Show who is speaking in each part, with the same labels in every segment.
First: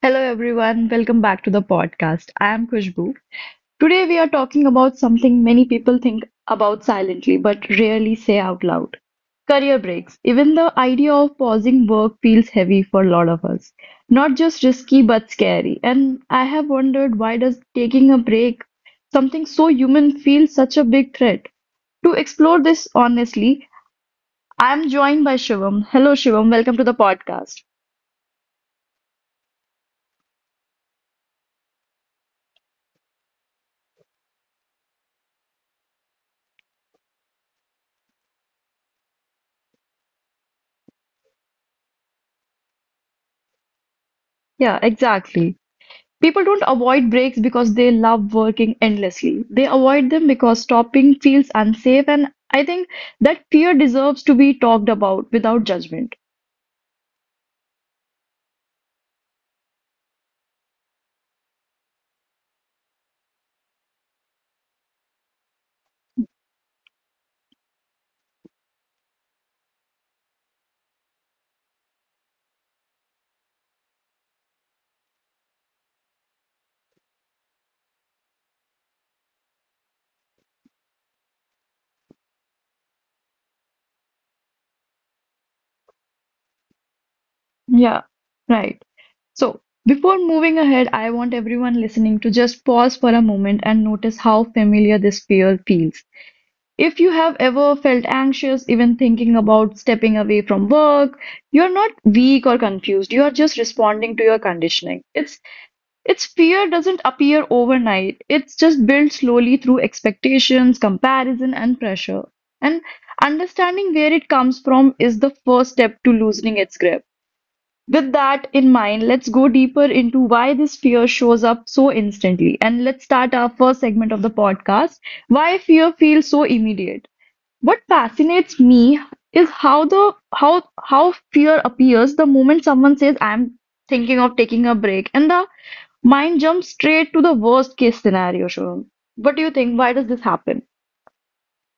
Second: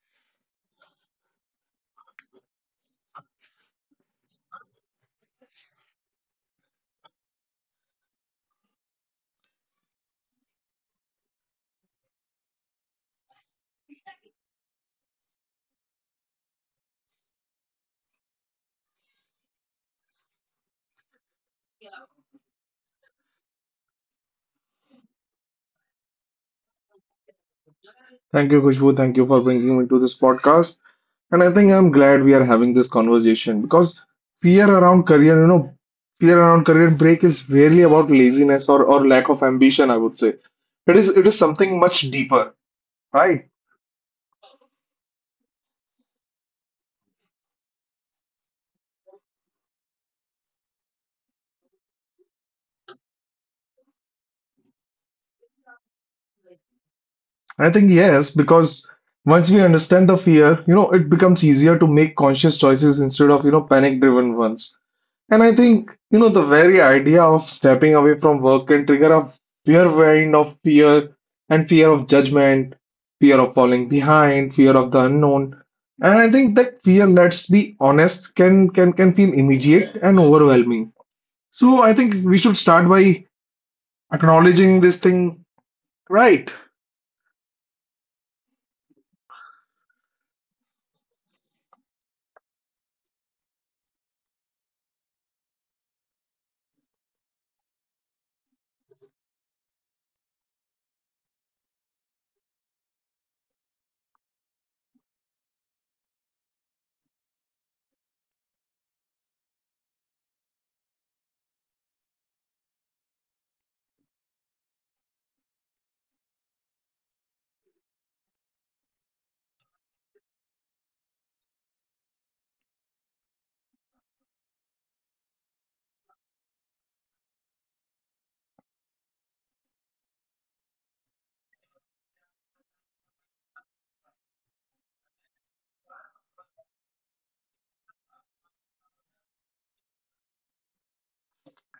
Speaker 1: Hello everyone, welcome back to the podcast. I am Kushbu. Today we are talking about something many people think about silently but rarely say out loud. Career breaks. Even the idea of pausing work feels heavy for a lot of us. Not just risky but scary. And I have wondered, why does taking a break, something so human, feel such a big threat? To explore this honestly, I am joined by Shivam. Hello Shivam, welcome to the podcast.
Speaker 2: Thank you, Khushbu. Thank you for bringing me to this podcast. And I think I'm glad we are having this conversation because fear around career, fear around career break is rarely about laziness or lack of ambition, I would say. It is something much deeper, right?
Speaker 1: Yeah, exactly. People don't avoid breaks because they love working endlessly. They avoid them because stopping feels unsafe, and I think that fear deserves to be talked about without judgment.
Speaker 2: I think yes, because once we understand the fear, it becomes easier to make conscious choices instead of, panic driven ones. And I think, the very idea of stepping away from work can trigger a fear wind of fear and fear of judgment, fear of falling behind, fear of the unknown. And I think that fear, let's be honest, can feel immediate and overwhelming. So I think we should start by acknowledging this thing right.
Speaker 1: Yeah, right. So, before moving ahead, I want everyone listening to just pause for a moment and notice how familiar this fear feels. If you have ever felt anxious, even thinking about stepping away from work, you're not weak or confused. You are just responding to your conditioning. It's Its fear doesn't appear overnight. It's just built slowly through expectations, comparison, and pressure. And understanding where it comes from is the first step to loosening its grip. With that in mind, let's go deeper into why this fear shows up so instantly. And let's start our first segment of the podcast: why fear feels so immediate. What fascinates me is how fear appears the moment someone says, I'm thinking of taking a break, and the mine jumps straight to the worst case scenario, Shubham. What do you think? Why does this happen?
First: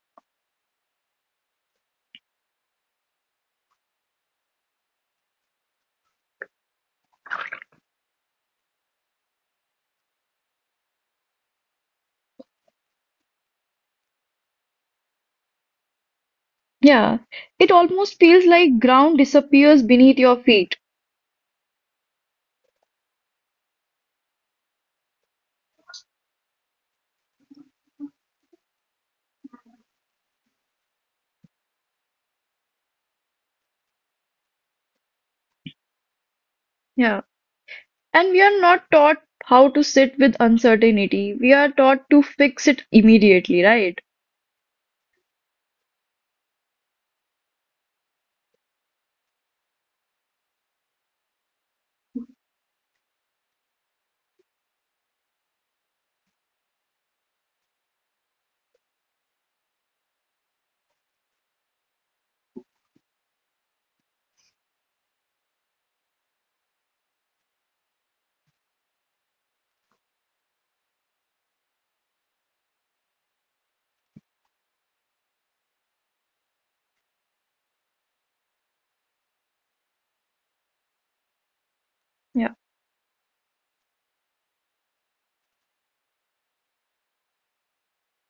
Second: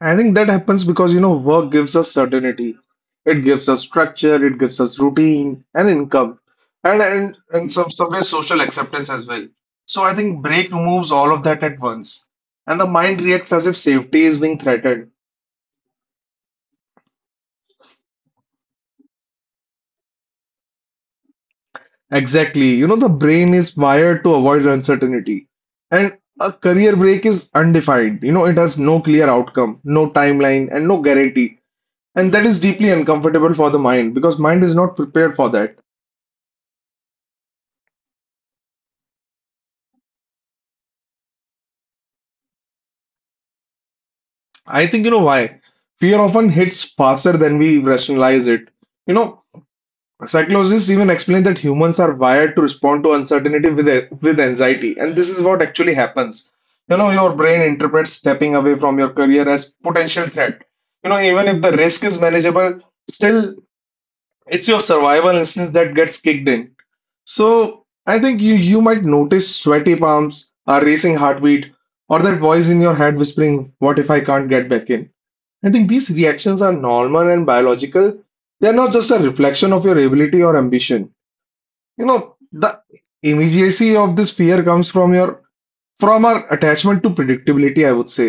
Speaker 2: I think that happens because, work gives us certainty. It gives us structure, it gives us routine and income, and and some way social acceptance as well. So I think break removes all of that at once, and the mind reacts as if safety is being threatened.
Speaker 1: Yeah, it almost feels like ground disappears beneath your feet.
Speaker 2: Exactly. You know, the brain is wired to avoid uncertainty, and a career break is undefined. You know, it has no clear outcome, no timeline, and no guarantee. And that is deeply uncomfortable for the mind because mind is not prepared for that.
Speaker 1: Yeah, and we are not taught how to sit with uncertainty. We are taught to fix it immediately, right?
Speaker 2: I think you know why. Fear often hits faster than we rationalize it. You know, psychologists even explain that humans are wired to respond to uncertainty with anxiety, and this is what actually happens. You know, your brain interprets stepping away from your career as potential threat. You know, even if the risk is manageable, still it's your survival instinct that gets kicked in. So I think you might notice sweaty palms, a racing heartbeat, or that voice in your head whispering, "What if I can't get back in?" I think these reactions are normal and biological. They're not just a reflection of your ability or ambition. You know,
Speaker 1: Yeah,
Speaker 2: the immediacy of this fear comes from your from our attachment to predictability, I would say.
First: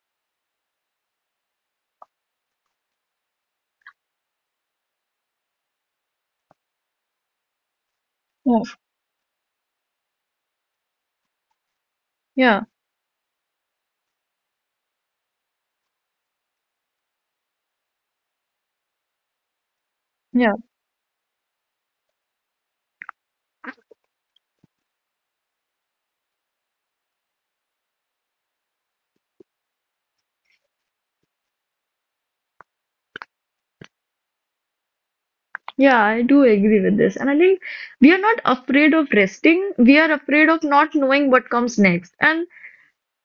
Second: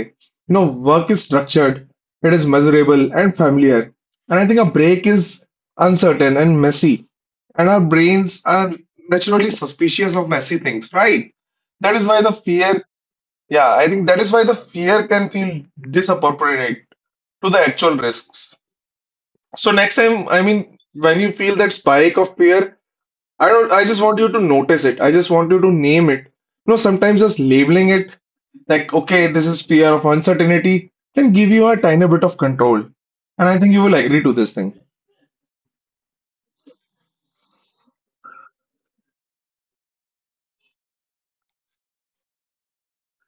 Speaker 2: You know, work is structured, it is measurable and familiar. And I think a break is uncertain and messy. And our brains
Speaker 1: yeah,
Speaker 2: are naturally suspicious of messy things, right? That is why the
Speaker 1: yeah,
Speaker 2: fear, yeah, I think that is why the fear can feel disappropriate to the actual risks. So next time, I
Speaker 1: yeah,
Speaker 2: mean, when you feel that spike of fear, I don't, I just want you to notice it. I just want you to name it. You know, sometimes just labeling it like, okay, this is fear of uncertainty, can give you a tiny bit of control. And I think you will agree to this thing.
Speaker 1: yeah. I do agree with this, and I think we are not afraid of resting. We are afraid of not knowing what comes next, and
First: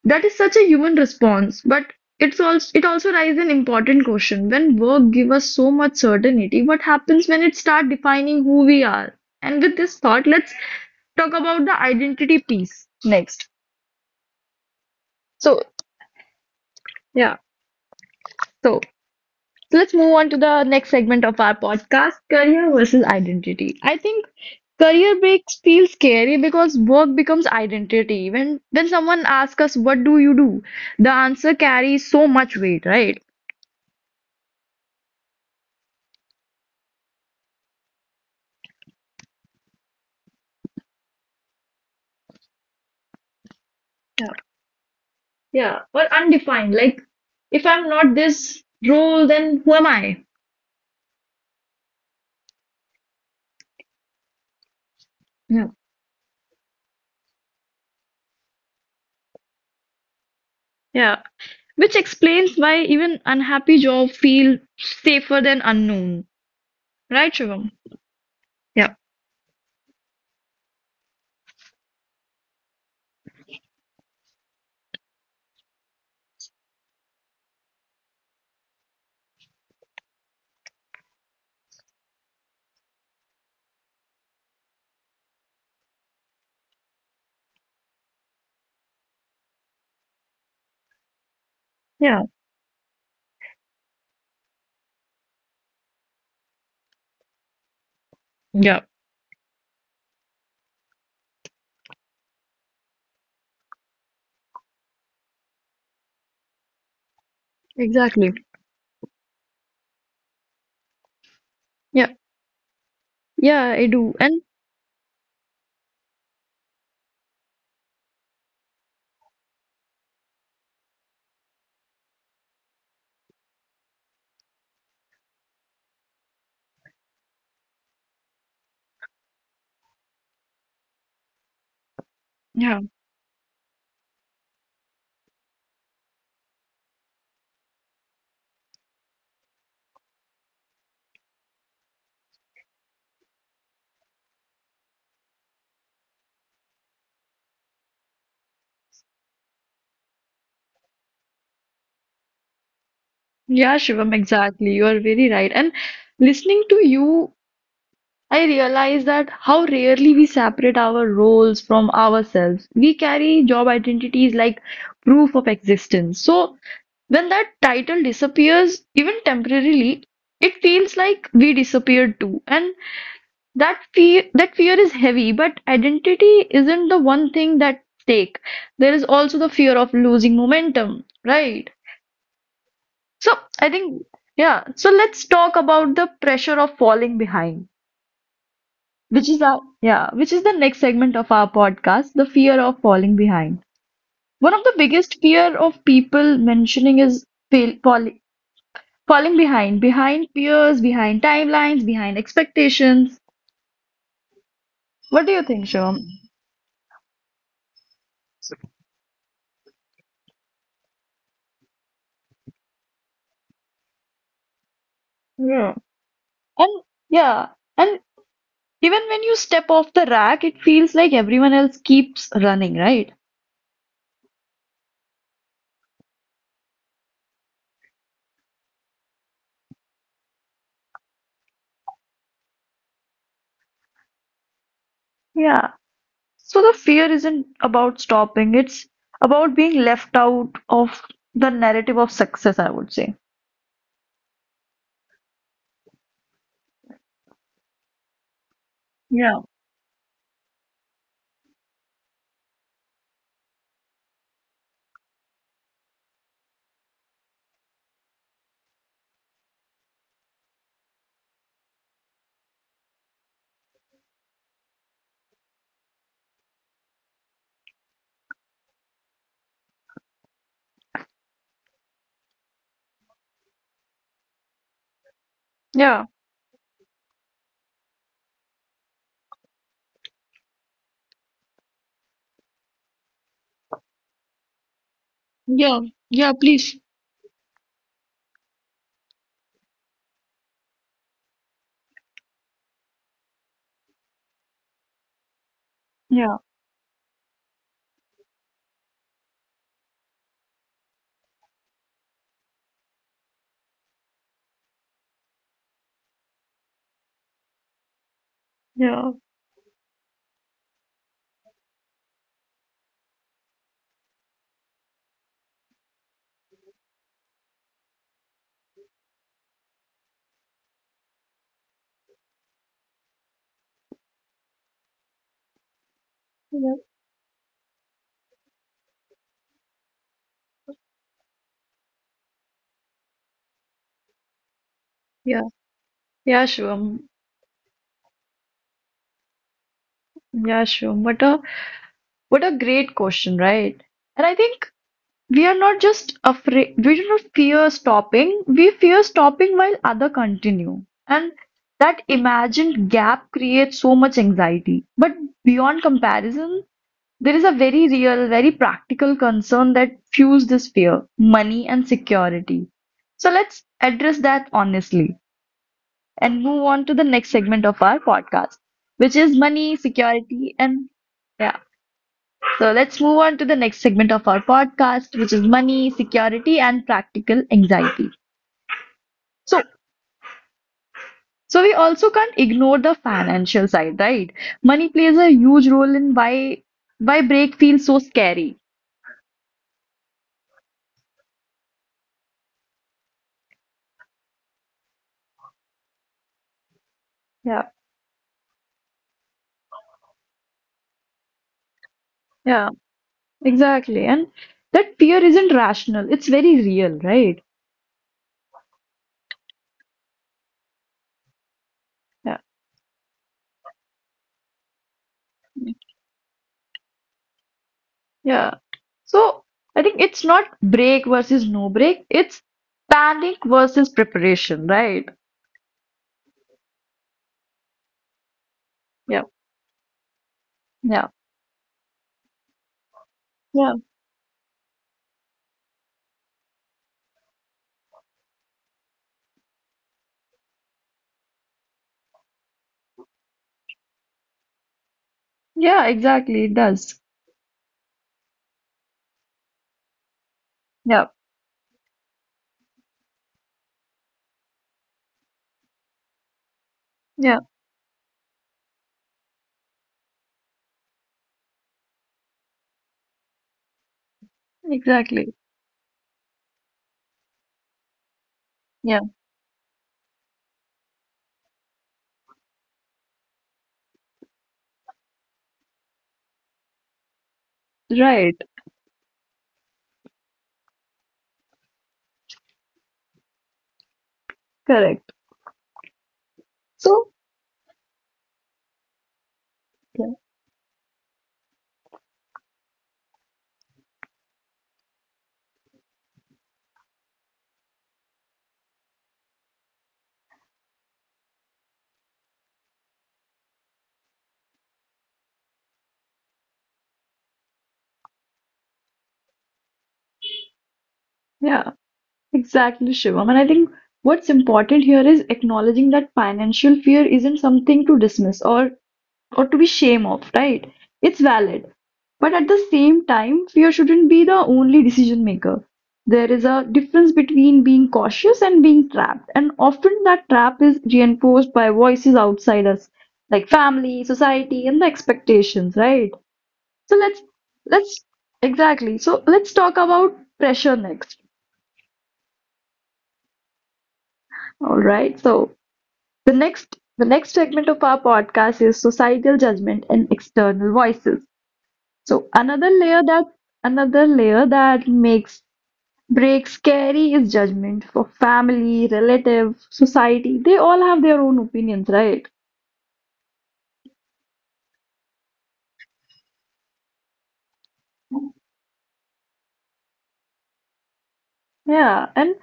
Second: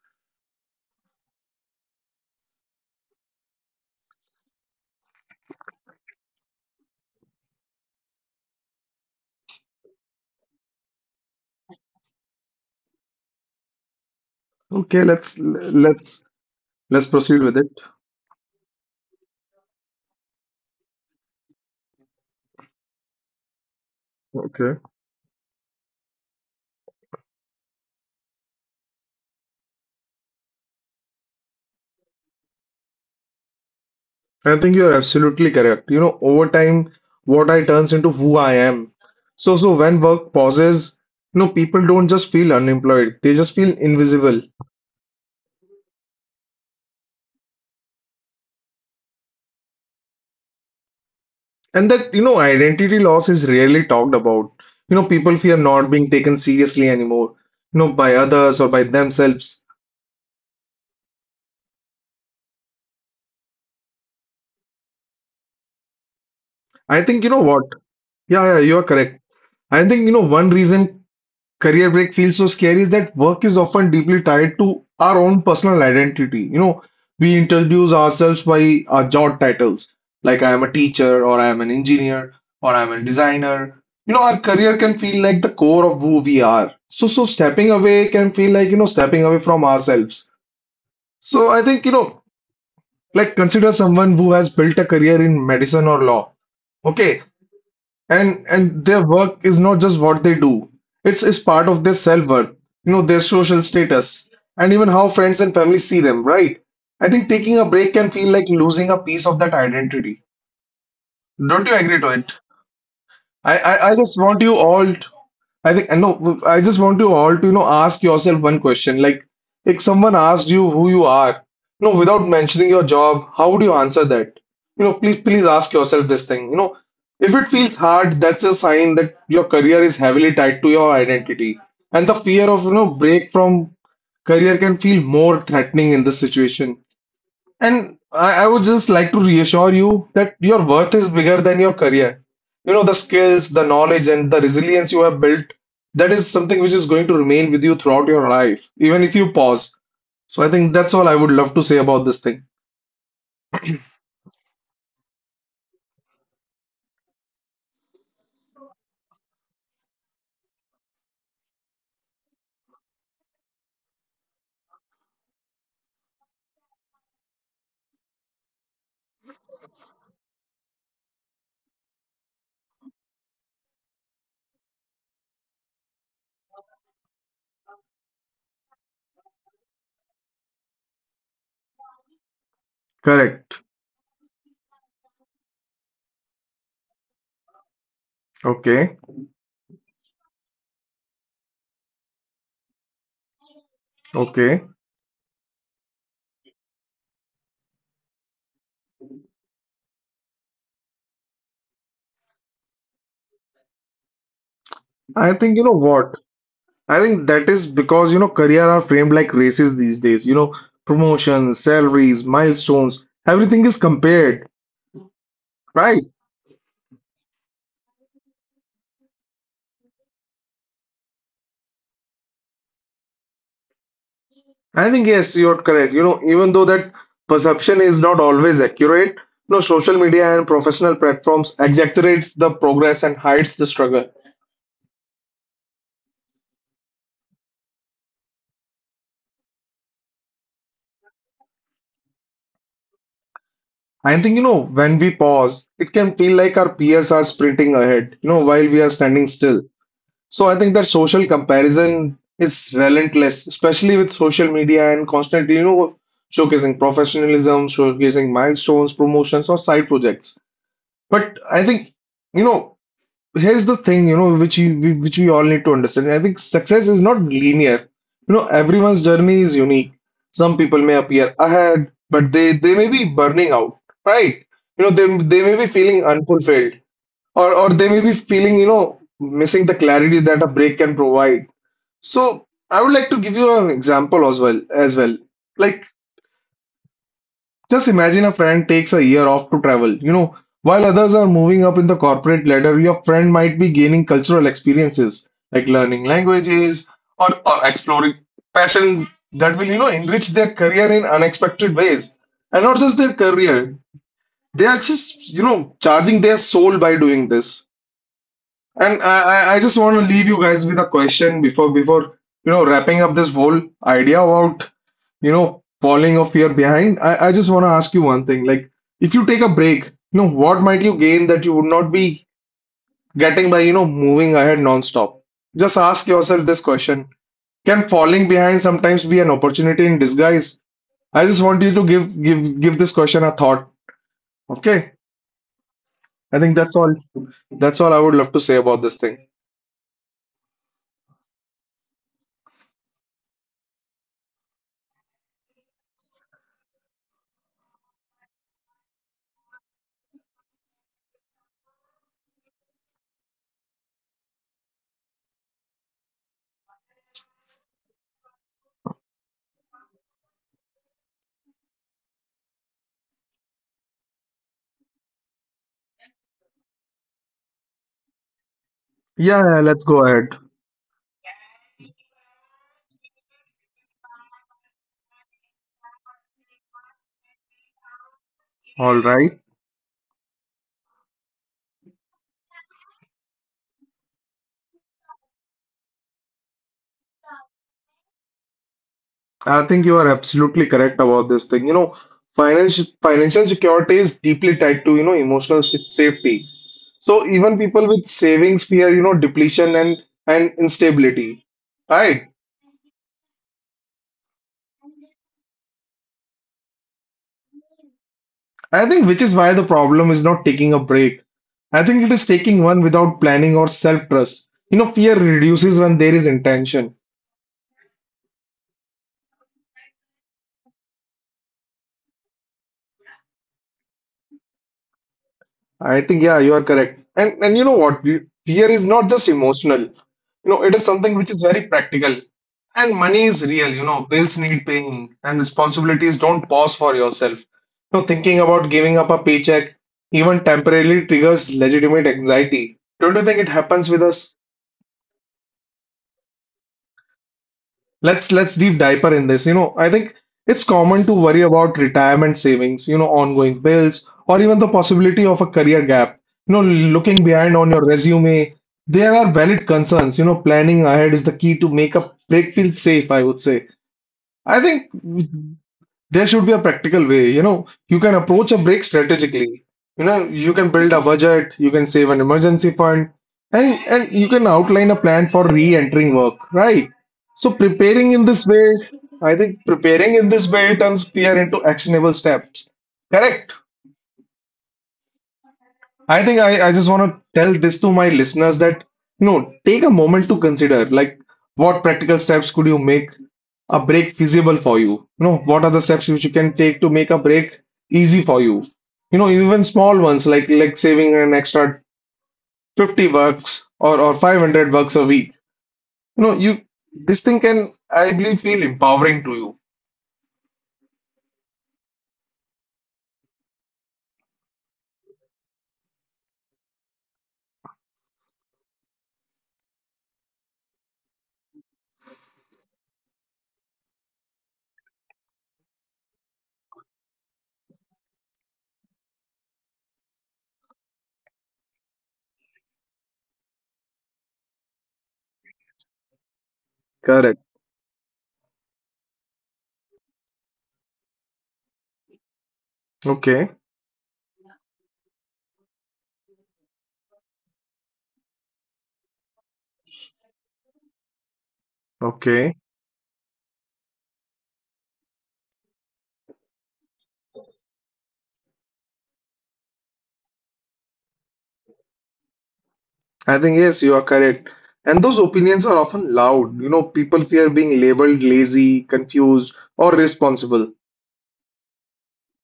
Speaker 1: that is such a human response, but it also raises an important question. When work gives us so much certainty, what happens when it starts defining who we are? And with this thought, let's talk about the identity piece next.
Speaker 2: Okay, let's
Speaker 1: So,
Speaker 2: let's let's
Speaker 1: yeah,
Speaker 2: proceed with it.
Speaker 1: so let's move on to the next segment of our podcast, career versus identity. I think
Speaker 2: Okay.
Speaker 1: career breaks feel scary because work becomes identity. When someone asks us, "What do you do?", the answer carries so much weight, right?
Speaker 2: I think you are absolutely correct. You know, over time, what I turns into who I am. So when work pauses, people don't just feel unemployed, they just feel invisible.
Speaker 1: Yeah, or undefined. Like, if I'm not this role, then who am I?
Speaker 2: And that, identity loss is rarely talked about. You know, people fear
Speaker 1: Yeah.
Speaker 2: not being taken seriously anymore, by others or by themselves.
Speaker 1: Yeah, which explains why even unhappy job feel safer than unknown,
Speaker 2: I think, you
Speaker 1: right,
Speaker 2: know what?
Speaker 1: Shivam?
Speaker 2: Yeah, yeah, you are
Speaker 1: Yeah,
Speaker 2: correct. I think, one reason career break feels so scary is that work is often deeply tied to our own personal identity. You know, we introduce ourselves by our job titles, like I am a teacher, or I am an engineer, or I am a designer. You know, our career can feel like the core of who we are. So stepping away can feel like, stepping away from ourselves. So, I think, you know,
Speaker 1: yeah,
Speaker 2: like consider someone who has built a career in medicine or law. Okay, and
Speaker 1: yeah,
Speaker 2: their work is not just what they do. It's part of their self-worth, you know, their social status, and even how friends and family see them, right? I think taking a break can feel
Speaker 1: exactly.
Speaker 2: like losing a piece of that identity. Don't you agree to
Speaker 1: Yeah,
Speaker 2: it? I,
Speaker 1: yeah, I
Speaker 2: I, I
Speaker 1: do.
Speaker 2: just want
Speaker 1: And
Speaker 2: you all, to, I think, no, I just want you all to, ask yourself one question. Like, if someone asked you who you are, without mentioning your job, how would you answer that? You know, please ask yourself this thing. You know, if it feels hard, that's a sign that your career is heavily tied to your identity. And the fear of,
Speaker 1: yeah,
Speaker 2: break from career can feel more threatening in this situation. And I would just like to reassure you that your worth is bigger than your career. You know, the skills, the knowledge, and the resilience you have built, that is something which is going to remain with you throughout your life, even if you pause. So I think that's all I would love to say about this thing.
Speaker 1: yeah, Shivam, exactly. You are very right. And listening to you, I realize that how rarely we separate our roles from ourselves. We carry job identities like proof of existence. So when that title disappears, even temporarily, it feels like we disappeared too. And that fear is heavy, but identity isn't the one thing that stake. There is also the fear of losing momentum, right? So
Speaker 2: Correct.
Speaker 1: I think, yeah, so let's talk about the pressure of falling behind,
Speaker 2: Okay.
Speaker 1: which is our, yeah, which is the next segment of our podcast, the fear of falling behind. One of
Speaker 2: Okay.
Speaker 1: the biggest fear of people mentioning is fail, fall, falling behind peers, behind timelines, behind expectations. What do
Speaker 2: I
Speaker 1: you
Speaker 2: think you
Speaker 1: think,
Speaker 2: know
Speaker 1: Shom?
Speaker 2: what? I think that is because you know career are framed like races these days. You know, promotions, salaries, milestones, everything is compared,
Speaker 1: yeah
Speaker 2: right?
Speaker 1: and yeah, and even when you step off the rack, it feels like everyone else keeps running, right?
Speaker 2: I think yes, you're correct. You know, even though that perception is not always accurate, you know, social media and professional platforms exaggerates the progress and hides the struggle.
Speaker 1: Yeah, so the fear isn't about stopping, it's about being left out of the narrative of success, I would say.
Speaker 2: I think, when we pause, it can feel like our peers are sprinting ahead, while we are standing still. So I think that social comparison is relentless, especially with social media and constantly, showcasing professionalism, showcasing milestones, promotions, or side projects. But I think, you know, here's the thing, which we all need to understand. I think success is not linear. You know, everyone's journey is unique. Some people may appear ahead, but they may be burning out, right? You know, they may
Speaker 1: Yeah.
Speaker 2: be feeling unfulfilled, or they may be feeling, missing the clarity that a break can provide. So I would like to give you an example as well.
Speaker 1: Yeah,
Speaker 2: Like
Speaker 1: yeah, please.
Speaker 2: just imagine a friend takes a year off to travel. You know, while others are moving up in the corporate ladder, your friend might be gaining cultural experiences like
Speaker 1: Yeah,
Speaker 2: learning languages or exploring passion that will, enrich their career in unexpected ways. And not just their career, they are just, charging their soul by doing this.
Speaker 1: yeah,
Speaker 2: And I just want to leave you guys with a question before wrapping up this whole idea about falling off your behind. I just want to ask you one thing. Like if you take a break, what might you gain that you would not be getting by, moving ahead non-stop? Just ask yourself
Speaker 1: yeah,
Speaker 2: this question. Can falling behind sometimes be an opportunity in disguise? I just want you to give this question a thought. Okay.
Speaker 1: yeah, yeah,
Speaker 2: I think that's
Speaker 1: Shivam.
Speaker 2: all I would love to say about this thing.
Speaker 1: Yeah, Shivam. What a great question, right? And I think we are not just afraid, we do not fear stopping, we fear stopping while other continue. And that imagined gap creates so much anxiety. But beyond comparison, there is a very real, very practical concern that fuels this fear, money and security. So let's address that honestly and move on to the next segment of our podcast, which is
Speaker 2: Yeah,
Speaker 1: money,
Speaker 2: yeah, let's go ahead.
Speaker 1: security, and, yeah. So let's move on to the next segment of our podcast, which is money, security, and practical anxiety.
Speaker 2: All right.
Speaker 1: So, so, we also can't ignore the financial side, right? Money plays a huge role in why break feels so scary.
Speaker 2: I think you are absolutely correct about this thing. You know, financial security is deeply tied to, emotional s- safety. So even
Speaker 1: Yeah,
Speaker 2: people with savings fear, depletion and instability. Right.
Speaker 1: yeah, exactly. And that fear isn't rational, it's very real, right?
Speaker 2: I think which is why the problem is not taking a break. I think it is
Speaker 1: Yeah.
Speaker 2: taking one without planning or self-trust. You know, fear reduces when there is intention.
Speaker 1: Yeah. So I think it's not break versus no break, it's panic versus preparation, right?
Speaker 2: I think, yeah, you are correct. And you know what? You- Fear is not
Speaker 1: Yeah,
Speaker 2: just emotional. You know, it is
Speaker 1: yeah,
Speaker 2: something which is very practical. And money is real,
Speaker 1: yeah,
Speaker 2: you know, bills need paying and responsibilities don't pause for yourself. You know, thinking about giving up a paycheck even temporarily triggers legitimate anxiety. Don't you think it happens with us?
Speaker 1: yeah, exactly. It does.
Speaker 2: Let's deep diver in this. You know, I think it's common to
Speaker 1: Yeah,
Speaker 2: worry about retirement savings, ongoing bills, or even the possibility of a career gap. You know, looking behind
Speaker 1: yeah,
Speaker 2: on your resume, there are valid concerns. You know, planning ahead is the key to make a break feel safe, I would say. I think
Speaker 1: exactly.
Speaker 2: there should be a practical way. You know, you can approach a break
Speaker 1: Yeah,
Speaker 2: strategically. You know, you can build a budget, you can save an emergency fund, and you can outline a plan for re-entering work, right? So preparing in this
Speaker 1: right,
Speaker 2: way, I think preparing in this way turns fear into actionable steps. Correct?
Speaker 1: correct.
Speaker 2: I think I just want
Speaker 1: So,
Speaker 2: to tell this to my listeners that, take a
Speaker 1: yeah,
Speaker 2: moment to consider like what practical steps could you make a break feasible for you? You know, what are the steps which you can take to make a break easy for you? You know, even small ones like saving an extra 50 bucks or 500 bucks a week. You know, you this thing can, I believe, feel empowering to you.
Speaker 1: yeah, exactly, Shivam. And I think what's important here is acknowledging that financial fear isn't something to dismiss or to be shame of, right? It's valid. But at the same time, fear shouldn't be the only decision maker. There is a difference between being cautious and being trapped, and often that trap is reinforced by voices outside us, like family, society, and the expectations, right? So
Speaker 2: Correct.
Speaker 1: let's Exactly. So let's talk about pressure next.
Speaker 2: Okay,
Speaker 1: All right. So the next segment of our podcast is societal judgment and external voices. So
Speaker 2: okay.
Speaker 1: another layer that makes breaks scary is judgment for family, relative, society. They all have their own opinions, right?
Speaker 2: I think, yes, you are correct. And those opinions are often loud. You know, people fear being labeled lazy, confused, or responsible.
Speaker 1: Yeah, and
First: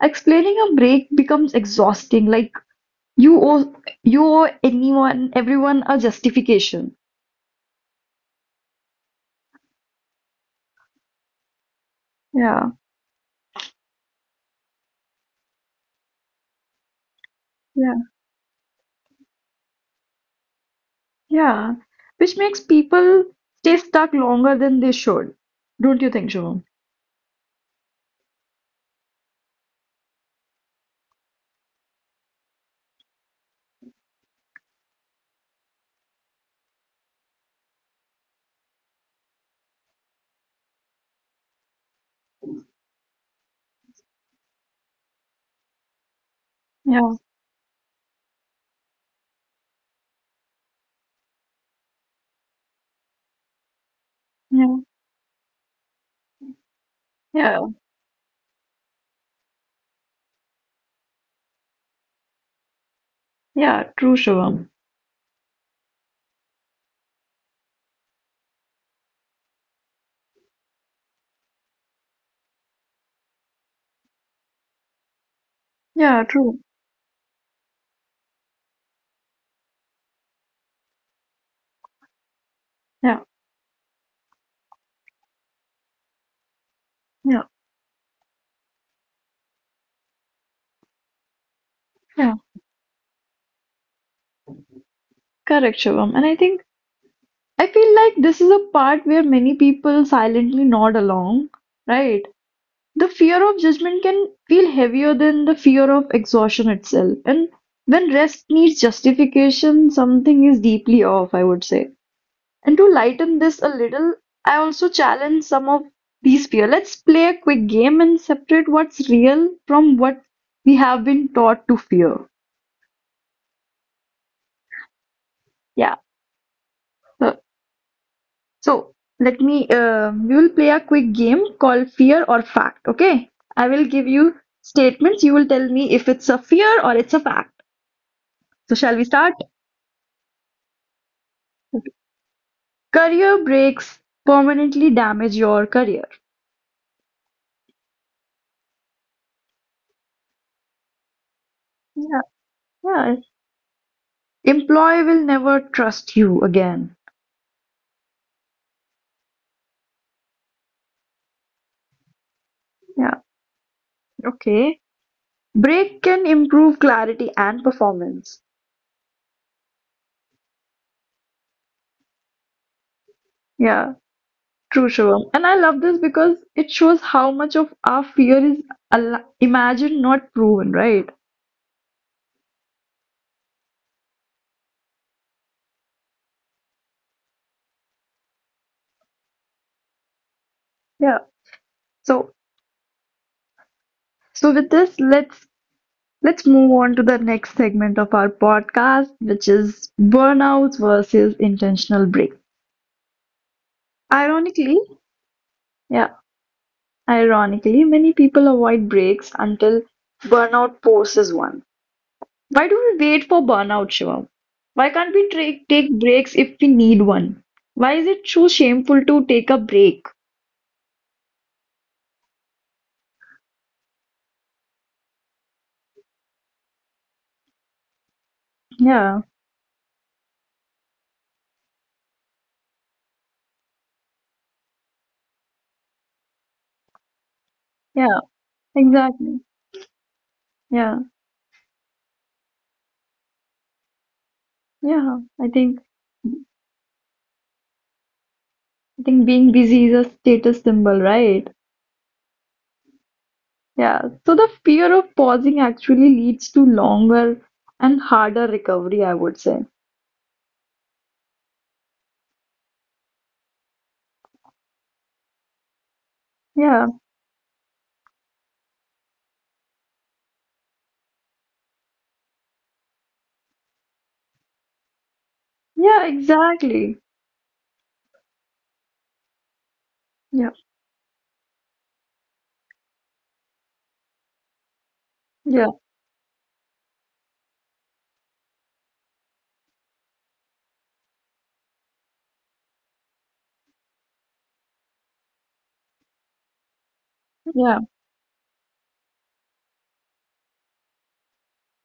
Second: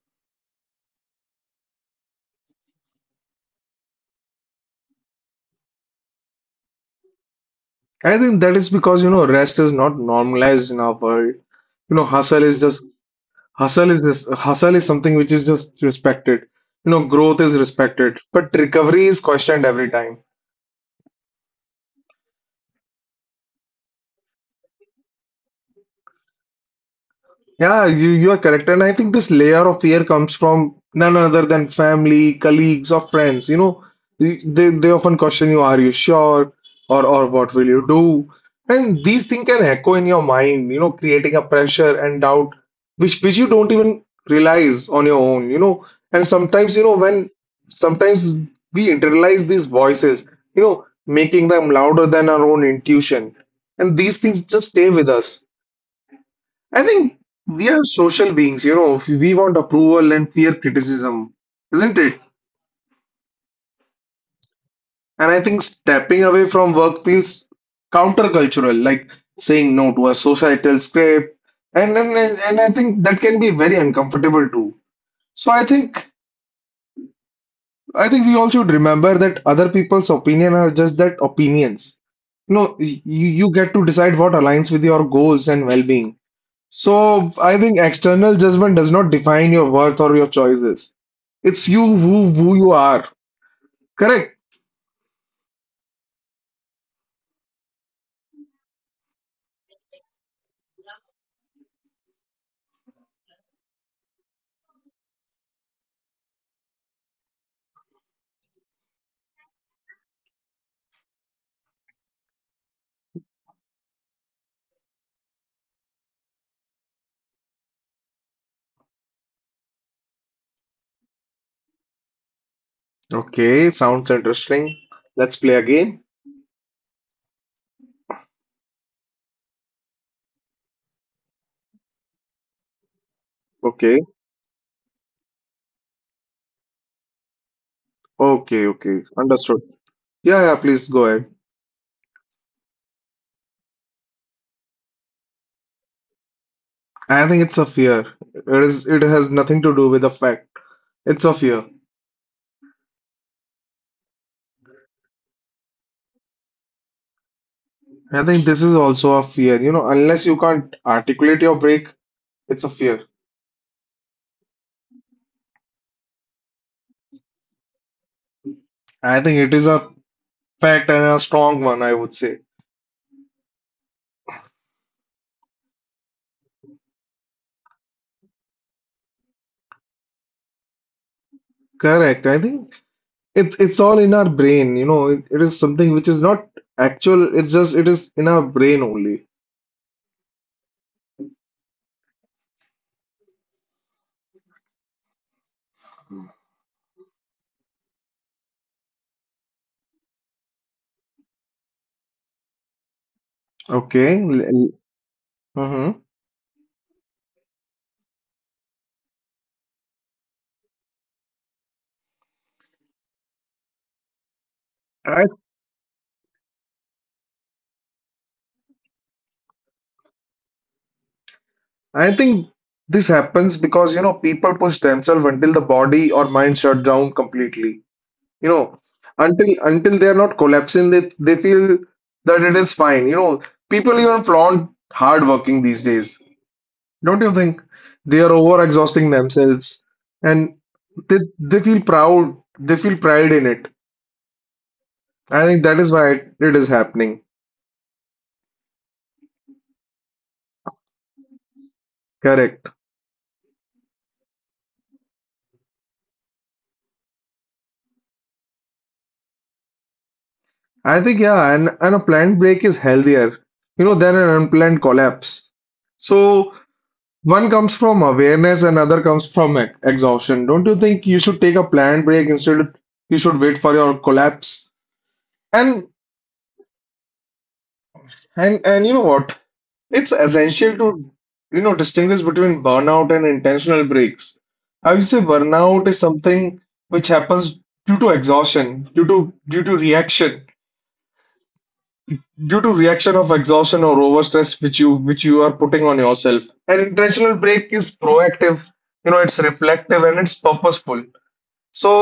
Speaker 1: explaining a break becomes exhausting. Like, you owe you owe anyone, everyone a justification.
Speaker 2: I think that is because, you know, rest is not normalized in our world. You know,
Speaker 1: Yeah,
Speaker 2: hustle is something which is just respected. You know, growth is
Speaker 1: yeah,
Speaker 2: respected, but recovery is questioned every time.
Speaker 1: yeah. Which makes people stay stuck longer than they should. Don't you think, Shivam?
Speaker 2: Yeah, you are correct, and I think this layer of fear comes from none other than family, colleagues, or friends. You know, they they often question you, "Are you sure?" "Or what will you do?" And these things can echo in your mind. You know, creating a pressure and doubt, which you don't even realize on your own. You know, and sometimes you know
Speaker 1: Yeah,
Speaker 2: when sometimes we internalize these voices. You know, making them louder than our own intuition, and these things just
Speaker 1: yeah,
Speaker 2: stay with us. I think
Speaker 1: yeah,
Speaker 2: we are social beings, you know, we want approval and fear criticism, isn't it?
Speaker 1: yeah. True, Shivam.
Speaker 2: And I think stepping away from work feels countercultural, like saying no to a societal script. And I think that can be very uncomfortable too. So I think
Speaker 1: Yeah, true.
Speaker 2: I think we all should remember that other people's opinion are just that opinions. No, you,
Speaker 1: Yeah,
Speaker 2: you get to decide what aligns with your goals and well-being. So
Speaker 1: yeah.
Speaker 2: I think external judgment does not define your worth or your choices. It's you who
Speaker 1: Yeah.
Speaker 2: who you are. Correct.
Speaker 1: Correct, Shivam. And I feel like this is a part where many people silently nod along, right? The fear of judgment can feel heavier than the fear of exhaustion itself. And when rest needs justification, something is deeply off, I would say. And to lighten this a little, I also challenge some of these fear. Let's play a quick game and separate what's real from what we have been taught to fear.
Speaker 2: Okay, sounds interesting. Let's play a
Speaker 1: Yeah.
Speaker 2: game.
Speaker 1: So, So, we will play a quick game called Fear or Fact, okay? I will
Speaker 2: Okay.
Speaker 1: give you statements. You will tell me if it's a fear or it's a fact.
Speaker 2: Okay,
Speaker 1: So shall
Speaker 2: okay.
Speaker 1: we start?
Speaker 2: Understood. Yeah, yeah, please go ahead.
Speaker 1: Career breaks permanently damage your career.
Speaker 2: I think it's a fear. It is it has nothing to do with the fact. It's a fear.
Speaker 1: Yeah, yeah. Employee will never trust you again.
Speaker 2: I think this is also a fear. You know, unless you can't articulate your break, it's a fear.
Speaker 1: Yeah, okay. Break can improve clarity and performance.
Speaker 2: I think it is a fact and a strong one, I would say.
Speaker 1: Yeah, true, Shivam. And I love this because it shows how much of our fear is imagined, not proven, right?
Speaker 2: Correct. I think it's all in our brain, you know. It is something which is not actual. It's just it is in our brain only.
Speaker 1: So, so, with this, let's move on to the next segment of our podcast, which is burnouts versus intentional break.
Speaker 2: Okay. Mm-hmm.
Speaker 1: Ironically, yeah, ironically, many people avoid breaks until burnout forces one. Why do we wait for burnout, Shivam? Why can't
Speaker 2: I
Speaker 1: we take breaks if we need one? Why is it so shameful to take a break?
Speaker 2: I think this happens because, you know, people push themselves until the body or mind shut down completely. You know,
Speaker 1: Yeah,
Speaker 2: until they are not collapsing, they feel that it is fine. You know, people even flaunt hard working these days. Don't you think
Speaker 1: yeah,
Speaker 2: they are over exhausting
Speaker 1: exactly.
Speaker 2: themselves and
Speaker 1: Yeah,
Speaker 2: they feel proud. They feel pride in it.
Speaker 1: yeah.
Speaker 2: I think
Speaker 1: I
Speaker 2: that is
Speaker 1: think
Speaker 2: why it is happening.
Speaker 1: being busy is a status symbol, right?
Speaker 2: Correct.
Speaker 1: Yeah, so the fear of pausing actually leads to longer and harder recovery, I would say.
Speaker 2: I think, yeah, and a planned break is healthier, you know, than an unplanned collapse. So
Speaker 1: Yeah,
Speaker 2: one comes from awareness, another comes from exhaustion. Don't you think you should take a planned break instead you should wait for your collapse? And
Speaker 1: yeah, exactly.
Speaker 2: and you know what? It's
Speaker 1: Yeah,
Speaker 2: essential to, you know, distinguish between burnout and intentional breaks. I would say
Speaker 1: yeah,
Speaker 2: burnout is something which happens due to exhaustion, due to reaction. Due to reaction of exhaustion or overstress which you are putting on yourself. An intentional break is
Speaker 1: yeah,
Speaker 2: proactive, you know, it's reflective and it's purposeful. So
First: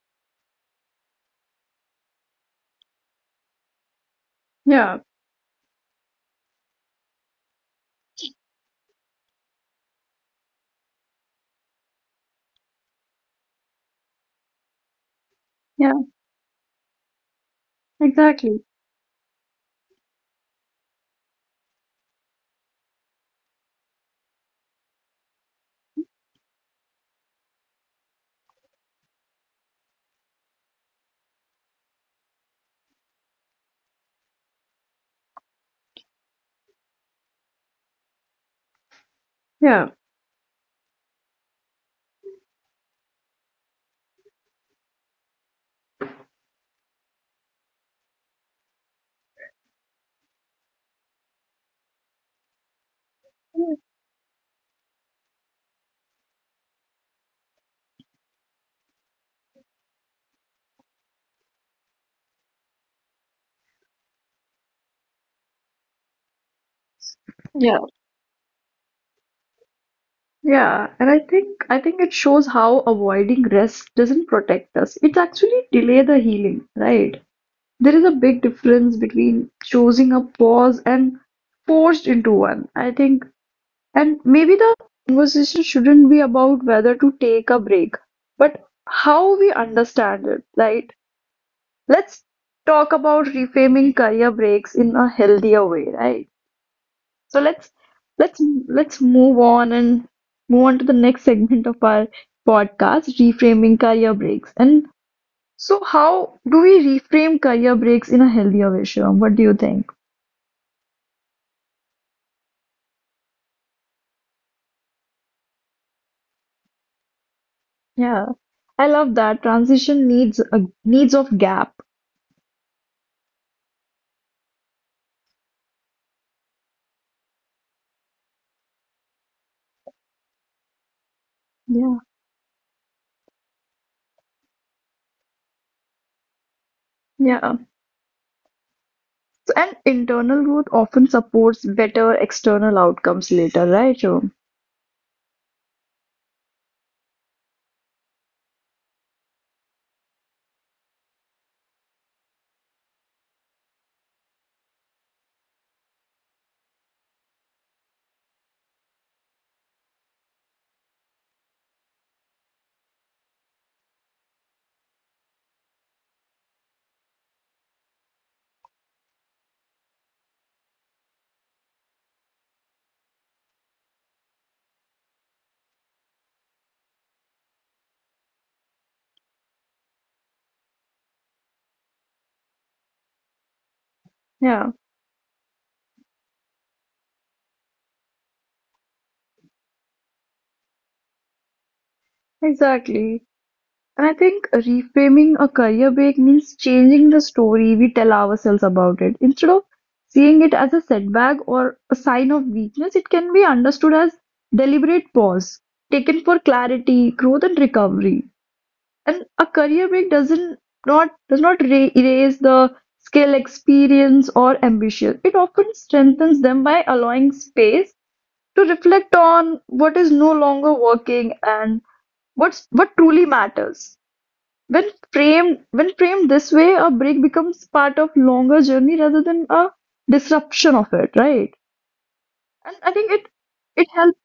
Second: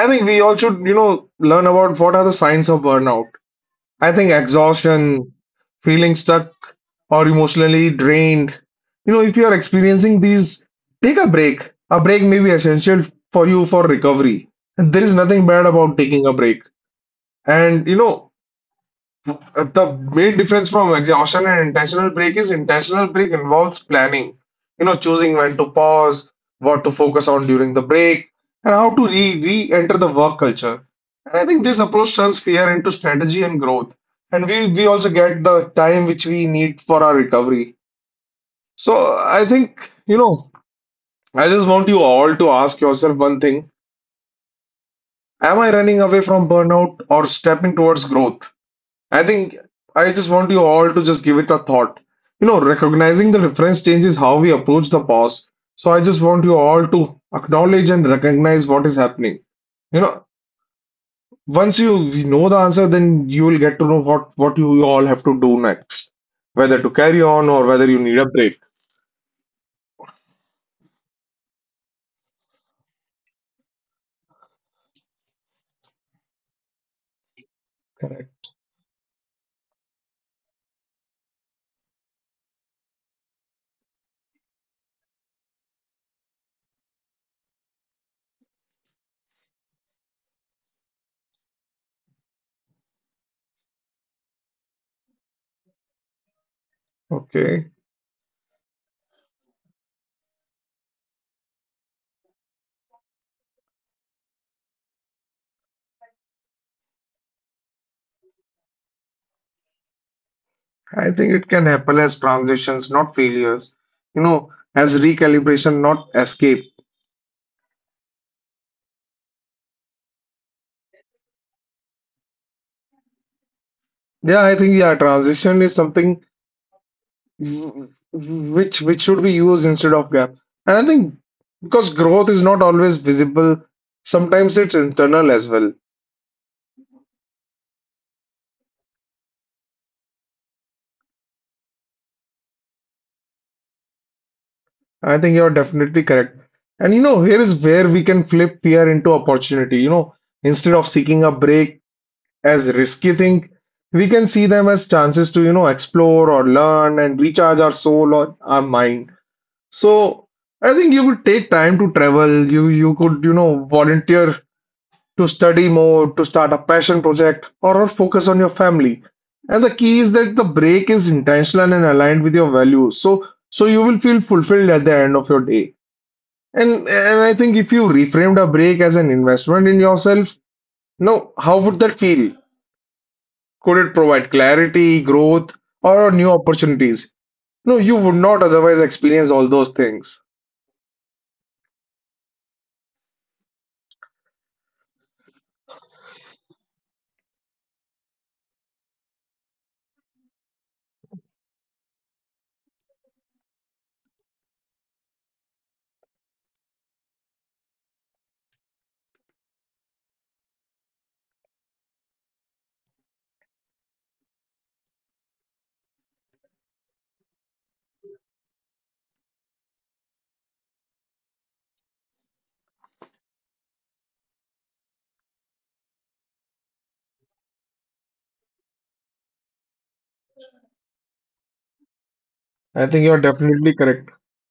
Speaker 2: I think we all should, you know, learn about what are the signs of burnout. I think
Speaker 1: yeah,
Speaker 2: exhaustion, feeling stuck, or emotionally drained, you know, if you are experiencing these, take a break. A break may be essential for you for recovery, and there is nothing bad about
Speaker 1: yeah,
Speaker 2: taking a break. And you know
Speaker 1: exactly.
Speaker 2: uh, the main difference from exhaustion and intentional break is intentional break involves planning, you know, choosing when to pause, what to focus on during the break, and how to re re-enter the work culture. And I think this approach turns fear into strategy and growth. And we also get the time which we need for our recovery. So I think,
Speaker 1: Yeah,
Speaker 2: you know, I just want you all to ask yourself one thing. Am I running away from burnout or stepping towards growth? I think I just want you all to just give it a thought. You know, recognizing the reference changes how we approach the pause. So I just want you all to acknowledge and recognize what is happening. You know, once you we know the answer, then you will get to know what you all have to do next, whether to carry on or whether
Speaker 1: yeah,
Speaker 2: you need a break.
Speaker 1: yeah. And I think it shows how avoiding rest doesn't protect us. It's actually delay the healing, right? There is a
Speaker 2: Correct.
Speaker 1: big difference between choosing a pause and forced into one. I think, and maybe the conversation shouldn't be about whether to take a break, but how we understand it, right? Let's talk about reframing career breaks in a healthier way, right? So
Speaker 2: Okay.
Speaker 1: let's let's move on to the next segment of our podcast, reframing career breaks. And so how do we reframe career breaks in a healthier way, Shivam? What do you think?
Speaker 2: I think it can happen as transitions, not failures. You know, as recalibration, not escape.
Speaker 1: Yeah. I love that. Transition needs of gap.
Speaker 2: Yeah, I think yeah, transition is something which should be used instead of gap, and I think because
Speaker 1: Yeah.
Speaker 2: growth is not always visible, sometimes it's internal as well.
Speaker 1: Yeah. And internal growth often supports better external outcomes later, right, Rom?
Speaker 2: I think you're definitely correct. And you know, here is where we can flip fear into opportunity. You know, instead of seeking a break as risky thing, we can see them as chances to, you know, explore or learn and recharge our soul or our mind. So I think you could take time to travel, you could, you know, volunteer, to study more, to start a passion project, or focus on your family. And the key is that the break is intentional and aligned with your values. So, so you will feel fulfilled at the end of your day. And I think if you reframed a break as an investment in yourself, now how would that feel? Could it provide
Speaker 1: Yeah,
Speaker 2: clarity, growth, or new opportunities? No, you would not otherwise experience all those things.
Speaker 1: exactly. And I think reframing a career break means changing the story we tell ourselves about it. Instead of seeing it as a setback or a sign of weakness, it can be understood as deliberate pause taken for clarity, growth, and recovery. And a career break does not erase the skill, experience, or ambition. It often strengthens them by allowing space to reflect on what is no longer working and what truly matters. When when framed this way, a break becomes part of longer journey rather than a disruption of it, right?
Speaker 2: I think
Speaker 1: And
Speaker 2: you're
Speaker 1: I think it
Speaker 2: definitely correct.
Speaker 1: it helps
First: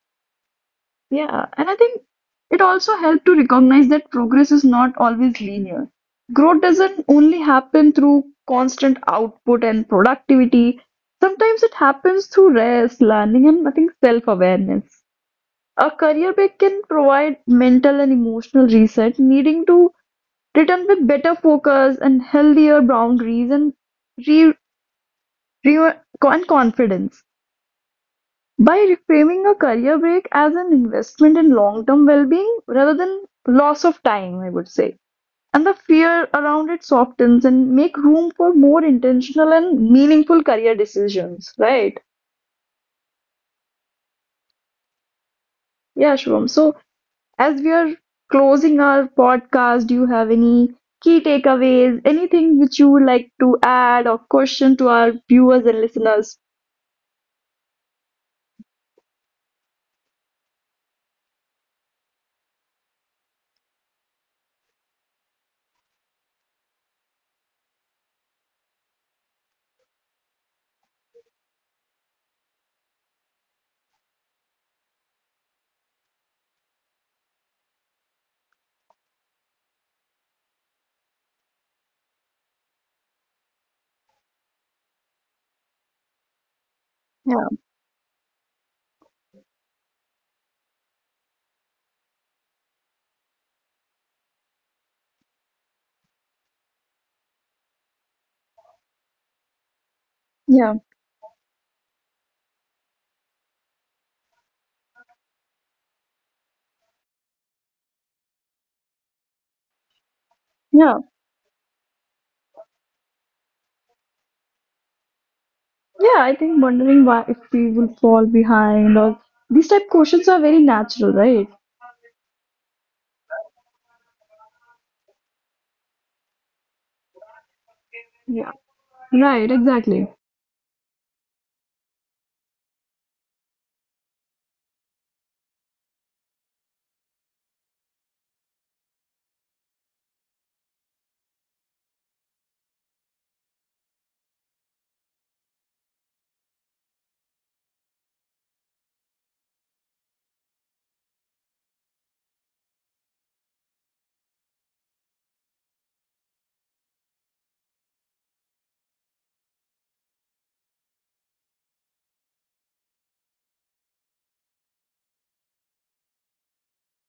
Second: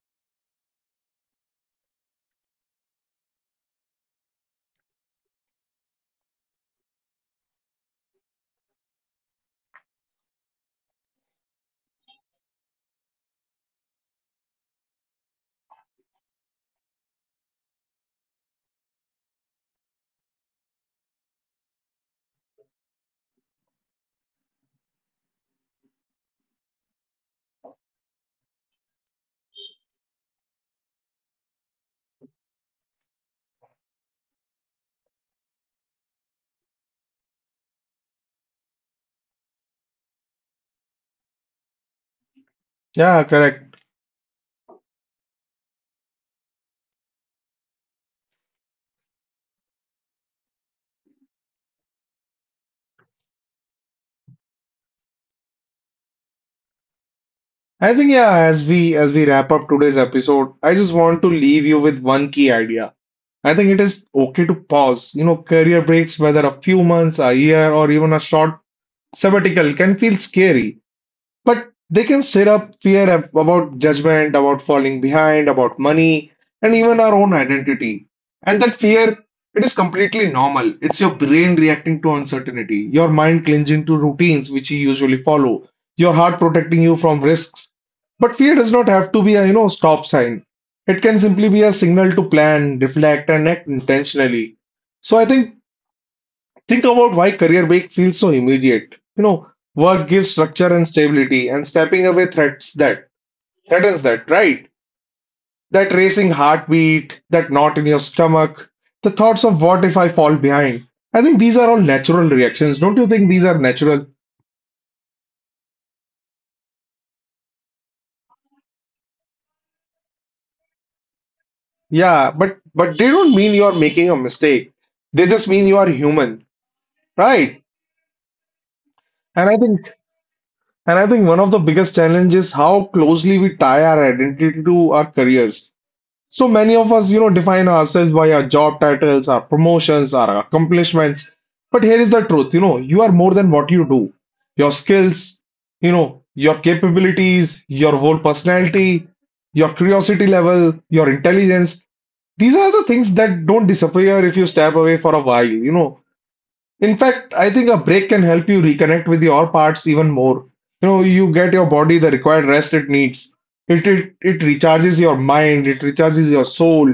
Speaker 1: yeah, and I think it also helped to recognize that progress is not always linear. Growth doesn't only happen through constant output and productivity. Sometimes it happens through rest, learning, and I think self-awareness. A career break can provide mental and emotional reset, needing to return with better focus and healthier boundaries, and re, re and confidence. By reframing a career break as an investment in long-term well-being rather than loss of time, I would say. And the fear around it softens and make room for more intentional and meaningful career decisions, right?
Speaker 2: Yeah, correct.
Speaker 1: Yeah, Shubham. So as we are closing our podcast, do you have any key takeaways, anything which you would like to add or question to our viewers and listeners?
Speaker 2: I think yeah, as we wrap up today's episode, I just want to leave you with one key idea. I think it is okay to pause. You know, career breaks, whether a few months, a year, or even a short sabbatical, can feel scary. But they can stir up fear about judgment, about falling behind, about money, and even our own identity. And that fear, it is completely normal. It's your brain reacting to uncertainty, your mind clinging to routines which you usually follow, your heart protecting you from
Speaker 1: Yeah,
Speaker 2: risks. But fear does not have to be a, you know, stop sign. It can simply be a signal to plan, reflect, and act intentionally. So I think about why career break feels so immediate. You know, work gives
Speaker 1: yeah,
Speaker 2: structure and stability, and stepping away threats that threatens that, right? That racing heartbeat, that knot in your stomach, the thoughts of what if I fall
Speaker 1: yeah.
Speaker 2: behind. I think these are all natural reactions. Don't you think these are natural?
Speaker 1: Yeah, I think wondering why if we will fall behind or these type questions are very natural, right?
Speaker 2: Yeah, but they don't mean you are making a mistake. They just mean you are human, right?
Speaker 1: Yeah. Right,
Speaker 2: And I think
Speaker 1: exactly.
Speaker 2: and I think one of the biggest challenges is how closely we tie our identity to our careers. So many of us, you know, define ourselves by our job titles, our promotions, our accomplishments. But here is the truth, you know, you are more than what you do. Your skills, you know, your capabilities, your whole personality, your curiosity level, your intelligence. These are the things that don't disappear if you step away for a while, you know. In fact, I think a break can help you reconnect with your parts even more. You know, you get your body the required rest it needs. It recharges your mind, it recharges your soul,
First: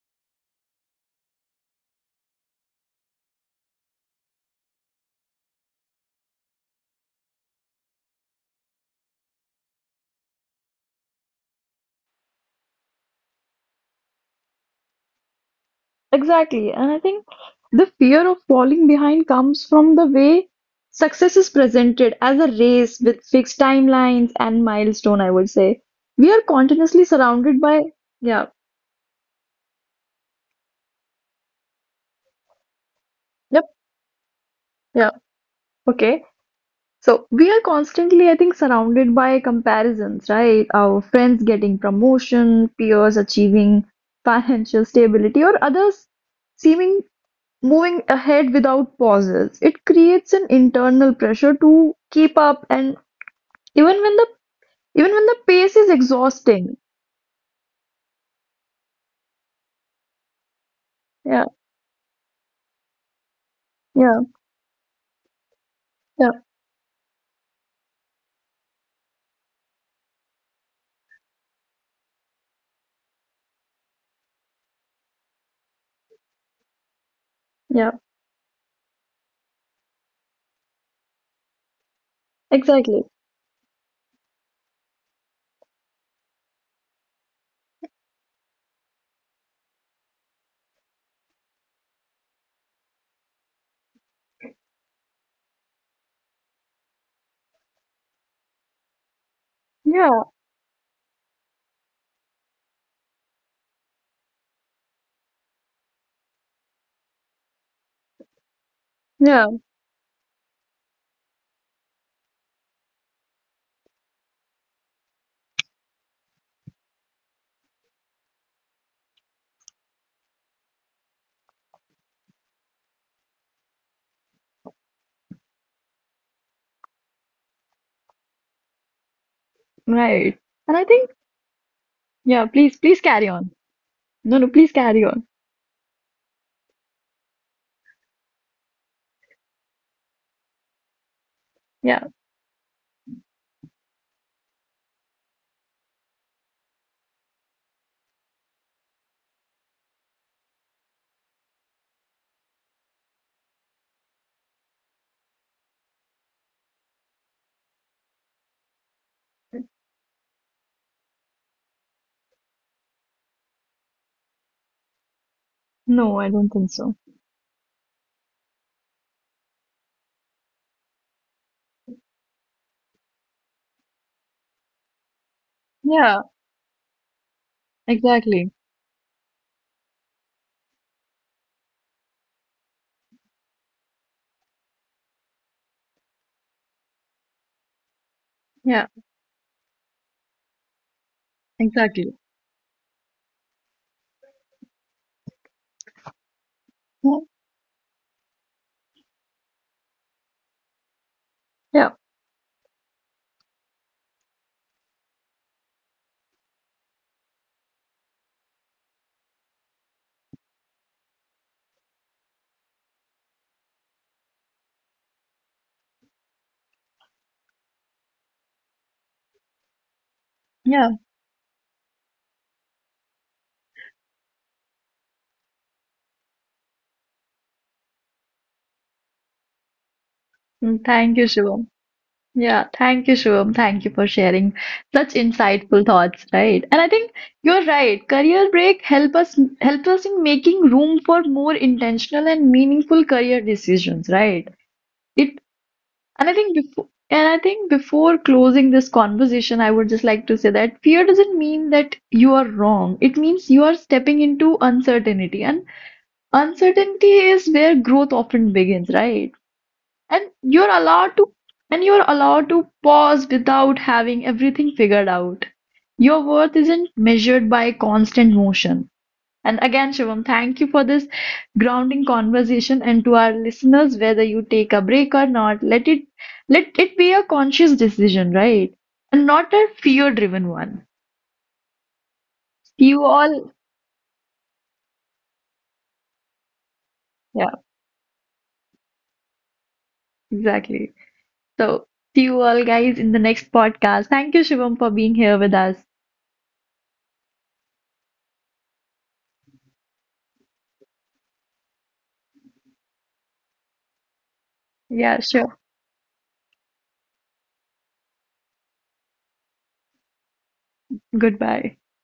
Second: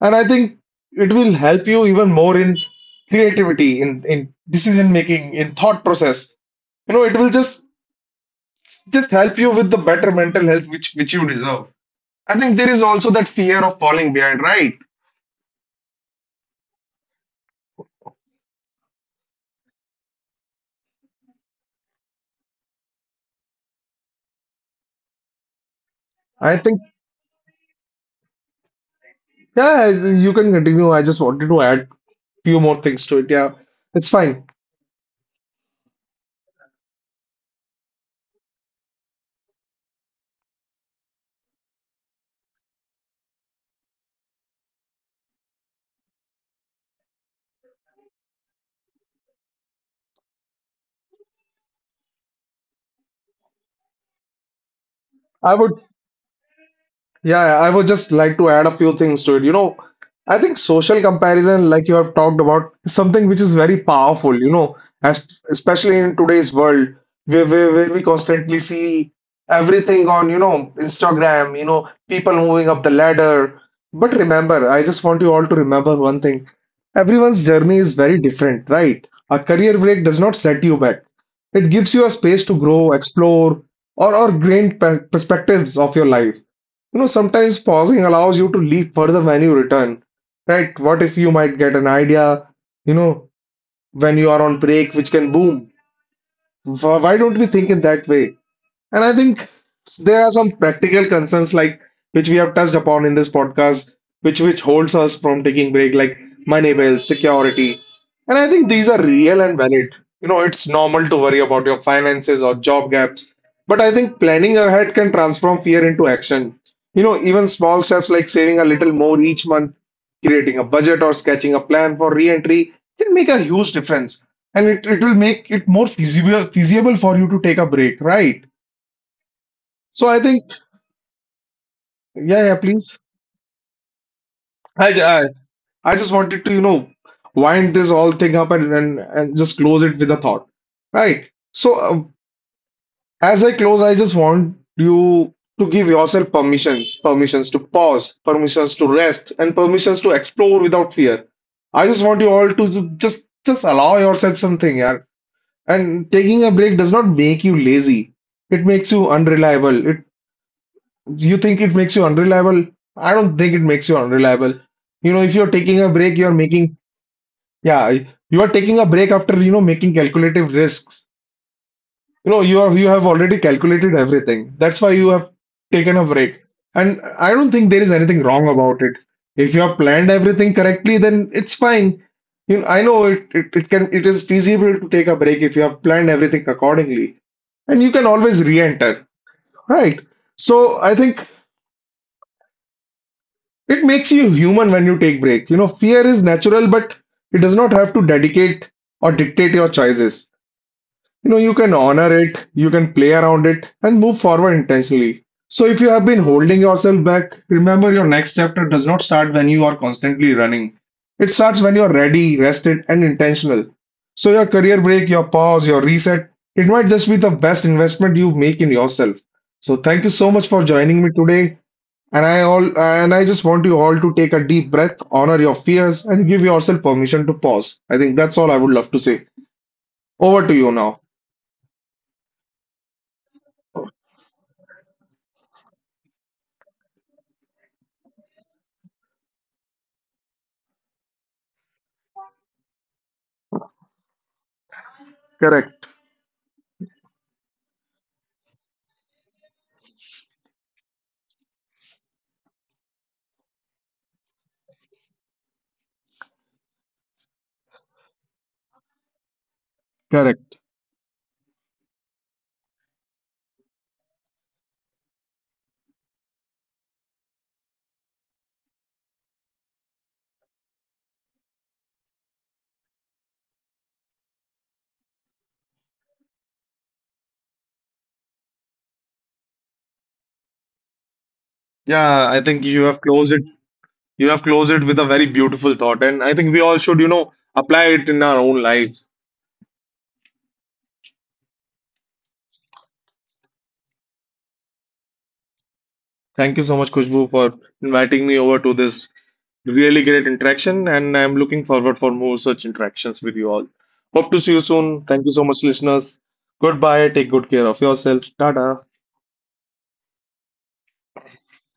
Speaker 2: and I think it will help you even more in creativity, in decision making, in thought process. You know, it will just help you with the better mental health which you deserve. I think there is also that fear of falling behind, right?
Speaker 1: Exactly. And I think the fear of falling behind comes from the way success is presented as a race with fixed timelines and milestone, I would say. We are
Speaker 2: I think
Speaker 1: continuously surrounded by, yeah.
Speaker 2: yeah, you can continue. I just wanted to add few more things to it. Yeah,
Speaker 1: Yep.
Speaker 2: it's fine.
Speaker 1: Yeah. Okay. So we are constantly, I think, surrounded by comparisons, right? Our friends getting promotion, peers achieving financial stability, or others seeming moving ahead without pauses. It creates an internal pressure to keep up, and even when the even when the
Speaker 2: I
Speaker 1: pace
Speaker 2: would,
Speaker 1: is exhausting.
Speaker 2: yeah, yeah, I would just like to add a few things to it. You know, I think social
Speaker 1: Yeah,
Speaker 2: comparison, like you have talked about, is something which is very
Speaker 1: yeah,
Speaker 2: powerful, you know, as, especially in
Speaker 1: yeah,
Speaker 2: today's world where we constantly see everything on, you know, Instagram, you know, people moving up the ladder. But remember, I just want you all to remember one thing. Everyone's journey
Speaker 1: yeah.
Speaker 2: is very different, right? A career break does not set you back. It gives you a space to grow,
Speaker 1: Exactly.
Speaker 2: explore, or gain perspectives of your life. You know, sometimes pausing allows you to leap further when you return, right? What if you might get an idea, you know, when you are on break, which can boom? Why don't we think in that way? And I think there
Speaker 1: Yeah,
Speaker 2: are some practical concerns like which we have touched upon in this podcast, which holds us from taking break, like money bills, security. And I think these are real
Speaker 1: yeah,
Speaker 2: and valid. You know, it's normal to worry about your finances or job gaps. But I think planning ahead can transform fear into action. You know, even small steps like saving a little more each month, creating a budget or sketching a plan for re-entry can make a huge difference. And it will make it more feasible for you to take a break, right? So I
Speaker 1: right.
Speaker 2: think,
Speaker 1: And I think,
Speaker 2: yeah,
Speaker 1: yeah,
Speaker 2: yeah,
Speaker 1: please,
Speaker 2: please.
Speaker 1: please carry on. No, no, please
Speaker 2: I, ju-
Speaker 1: carry
Speaker 2: I,
Speaker 1: on.
Speaker 2: I just wanted to, you know, wind this all thing up and and just close it with a thought, right? So
Speaker 1: Yeah.
Speaker 2: as I close, I just want you to give yourself permissions, permissions to pause, permissions to rest, and permissions to explore without fear. I just want you all to just allow yourself something, yeah. And taking a break does not make you lazy. It makes you unreliable. It you think it makes you unreliable? I don't think it makes you unreliable. You know, if you're taking a
Speaker 1: No,
Speaker 2: break,
Speaker 1: I
Speaker 2: you're
Speaker 1: don't think
Speaker 2: making,
Speaker 1: so.
Speaker 2: yeah, you are taking a break after, you know, making calculative risks. You know, you have already calculated everything. That's why you have taken a
Speaker 1: Yeah.
Speaker 2: break. And I don't think there is anything
Speaker 1: Exactly.
Speaker 2: wrong about it. If you have planned everything correctly, then it's fine. You know, I know it is feasible to take a break if you have planned everything accordingly. And you can always
Speaker 1: Yeah,
Speaker 2: re-enter. Right. So I think
Speaker 1: exactly.
Speaker 2: it makes you human when you take break. You know, fear is natural, but
Speaker 1: Yeah,
Speaker 2: it does not have to dedicate or dictate your choices. You know, you can
Speaker 1: yeah,
Speaker 2: honor it, you can play around it, and move forward intentionally. So, if you have been holding yourself back, remember your next chapter does not start when you are constantly running. It starts when you're ready, rested, and intentional. So, your career break, your pause, your reset, it might just be the best investment you make in yourself. So, thank you so much for
Speaker 1: yeah.
Speaker 2: joining me today. And I just want you all to take a deep breath, honor your fears, and give yourself permission to pause. I think that's all I would love to say. Over to you now.
Speaker 1: Thank you, Shivam. Yeah, thank you, Shivam. Thank you for sharing such insightful thoughts, right? And I think you're right. Career break help us in making room for more intentional and meaningful career decisions, right? It
Speaker 2: Correct,
Speaker 1: and I think before and I think before closing this conversation, I would just like to say that fear doesn't mean that you are wrong. It means you are stepping into uncertainty. And uncertainty is where growth often begins, right? And you're
Speaker 2: correct.
Speaker 1: allowed to and you're allowed to pause without having everything figured out. Your worth isn't measured by constant motion. And again, Shivam, thank you for this grounding conversation. And to our listeners, whether you take a break or not, let it be a conscious decision, right? And not a fear-driven one.
Speaker 2: Yeah, I think
Speaker 1: See you
Speaker 2: you have
Speaker 1: all.
Speaker 2: closed it. You have closed it with a very beautiful thought, and I think we all should, you
Speaker 1: Yeah,
Speaker 2: know, apply it in our own lives.
Speaker 1: exactly. So see you all guys in the next podcast. Thank you, Shivam, for being here with us.
Speaker 2: Thank you so much, Kushbu, for inviting me over to this really great interaction, and I'm looking forward for more such interactions with you all. Hope to see you
Speaker 1: Yeah,
Speaker 2: soon. Thank you
Speaker 1: sure.
Speaker 2: so much, listeners. Goodbye. Take good care of yourself. Tata.
Speaker 1: Goodbye.